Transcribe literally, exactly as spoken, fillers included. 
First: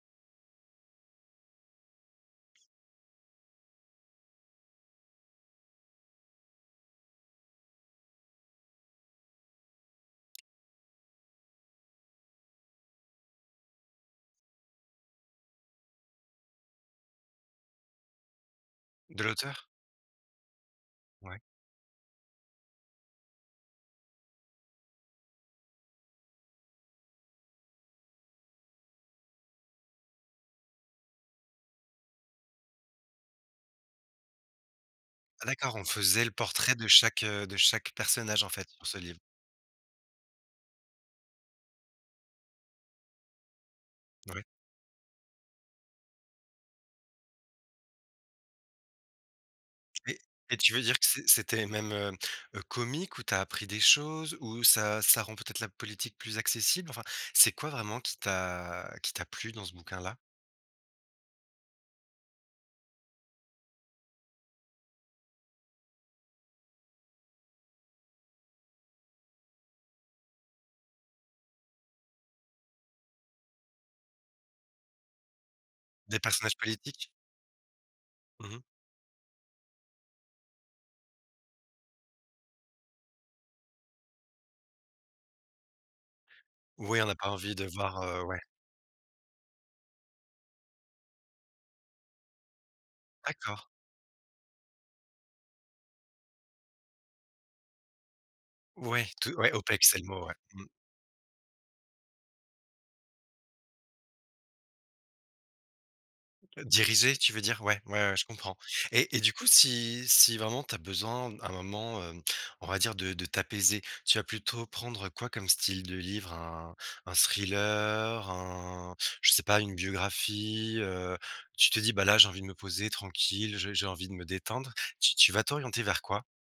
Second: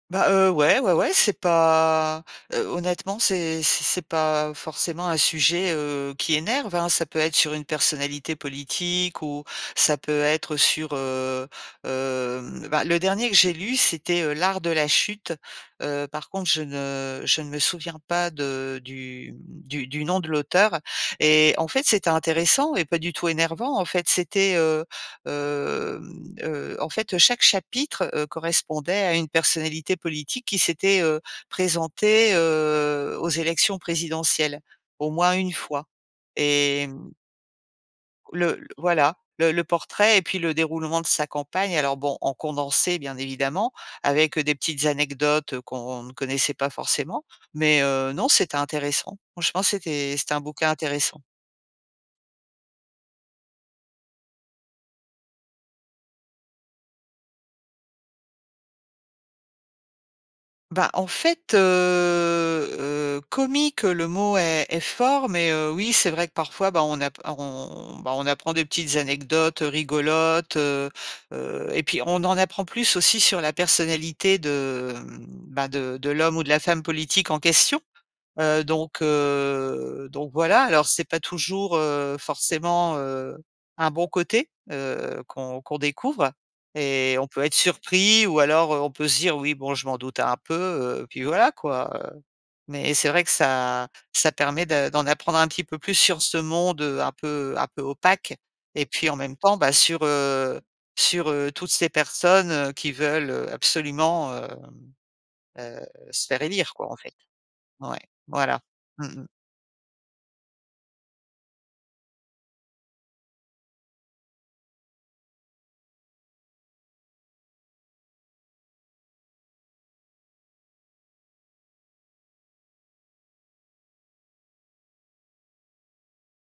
Bah, heu, ouais ouais ouais, c'est pas, heu, honnêtement, c'est c'est c'est pas forcément un sujet, heu, qui énerve hein? Ça peut être sur une personnalité politique ou ça peut être sur, heu, hem, bah le dernier que j'ai lu, c'était L'art de la chute. Heu, par contre, je ne je ne me souviens pas de De du, l'auteur? mmh, du du nom de l'auteur Ouais. et en fait, c'était intéressant et pas du tout énervant. En fait, c'était, heu, hem, heu, en fait, chaque chapitre, heu, correspondait à une personnalité politique qui s'était, heu, présentée, heu, aux élections présidentielles au moins Ah une d'accord, on fois, faisait le portrait et de mmh chaque, heu, de chaque personnage en le fait pour ce voilà, livre? le le portrait et puis le déroulement de sa campagne. Alors bon, en condensé bien évidemment, avec, Mouais. heu, des petites anecdotes heu qu'on ne connaissait pas forcément, mais heu, non, c'était intéressant. Franchement c'était Et c'était un et bouquin tu veux dire que intéressant. c'é c'était même, heu, heu, comique? Où tu as appris des choses? Ou ça ça rend peut-être la politique plus accessible? Enfin, c'est quoi vraiment qui t'a qui t'a plu dans ce bouquin-là? Bah en fait, heu, heu, comique, le mot est est fort, mais heu, oui, c'est vrai que parfois, bah, on app on bah on apprend des petites anecdotes rigolotes, heu, heu, et puis on en apprend plus aussi sur la personnalité de, mmh, bah de de Des l'homme ou de personnages la femme politiques? politique en question. Mmh mh. Heu, donc heu, donc voilà, alors c'est pas toujours, heu, forcément, heu, un bon côté, heu, qu'on qu'on découvre Oui, on a et on pas peut envie être de voir, heu, surpris ou ouais. alors heu on peut se dire: «Oui, bon, je m'en doutais un peu», heu, puis voilà quoi, heu, mais c'est vrai que D'accord. ça ça permet de d'en apprendre un petit peu plus sur ce monde, heu, un peu un peu opaque, et Ouais, puis en tout même ouais, temps bah, opèque c'est sur, le mot, ouais. heu, Mmh. sur, heu, toutes ces personnes, heu, qui veulent heu absolument, hem, heu, se faire Heu, élire quoi en fait. diriger, tu veux dire? Ouais, Ouais, ouais, ouais je comprends, voilà. et Mmh et mh. du coup, si si vraiment tu as besoin, à un moment, hem, on va dire de de t'apaiser, tu vas plutôt prendre quoi comme style de livre? Un un thriller? Un je sais pas, une biographie, heu, tu te dis: «Bah là, j'ai envie de me poser tranquille, j'ai j'ai envie de me détendre», tu tu vas t'orienter vers quoi?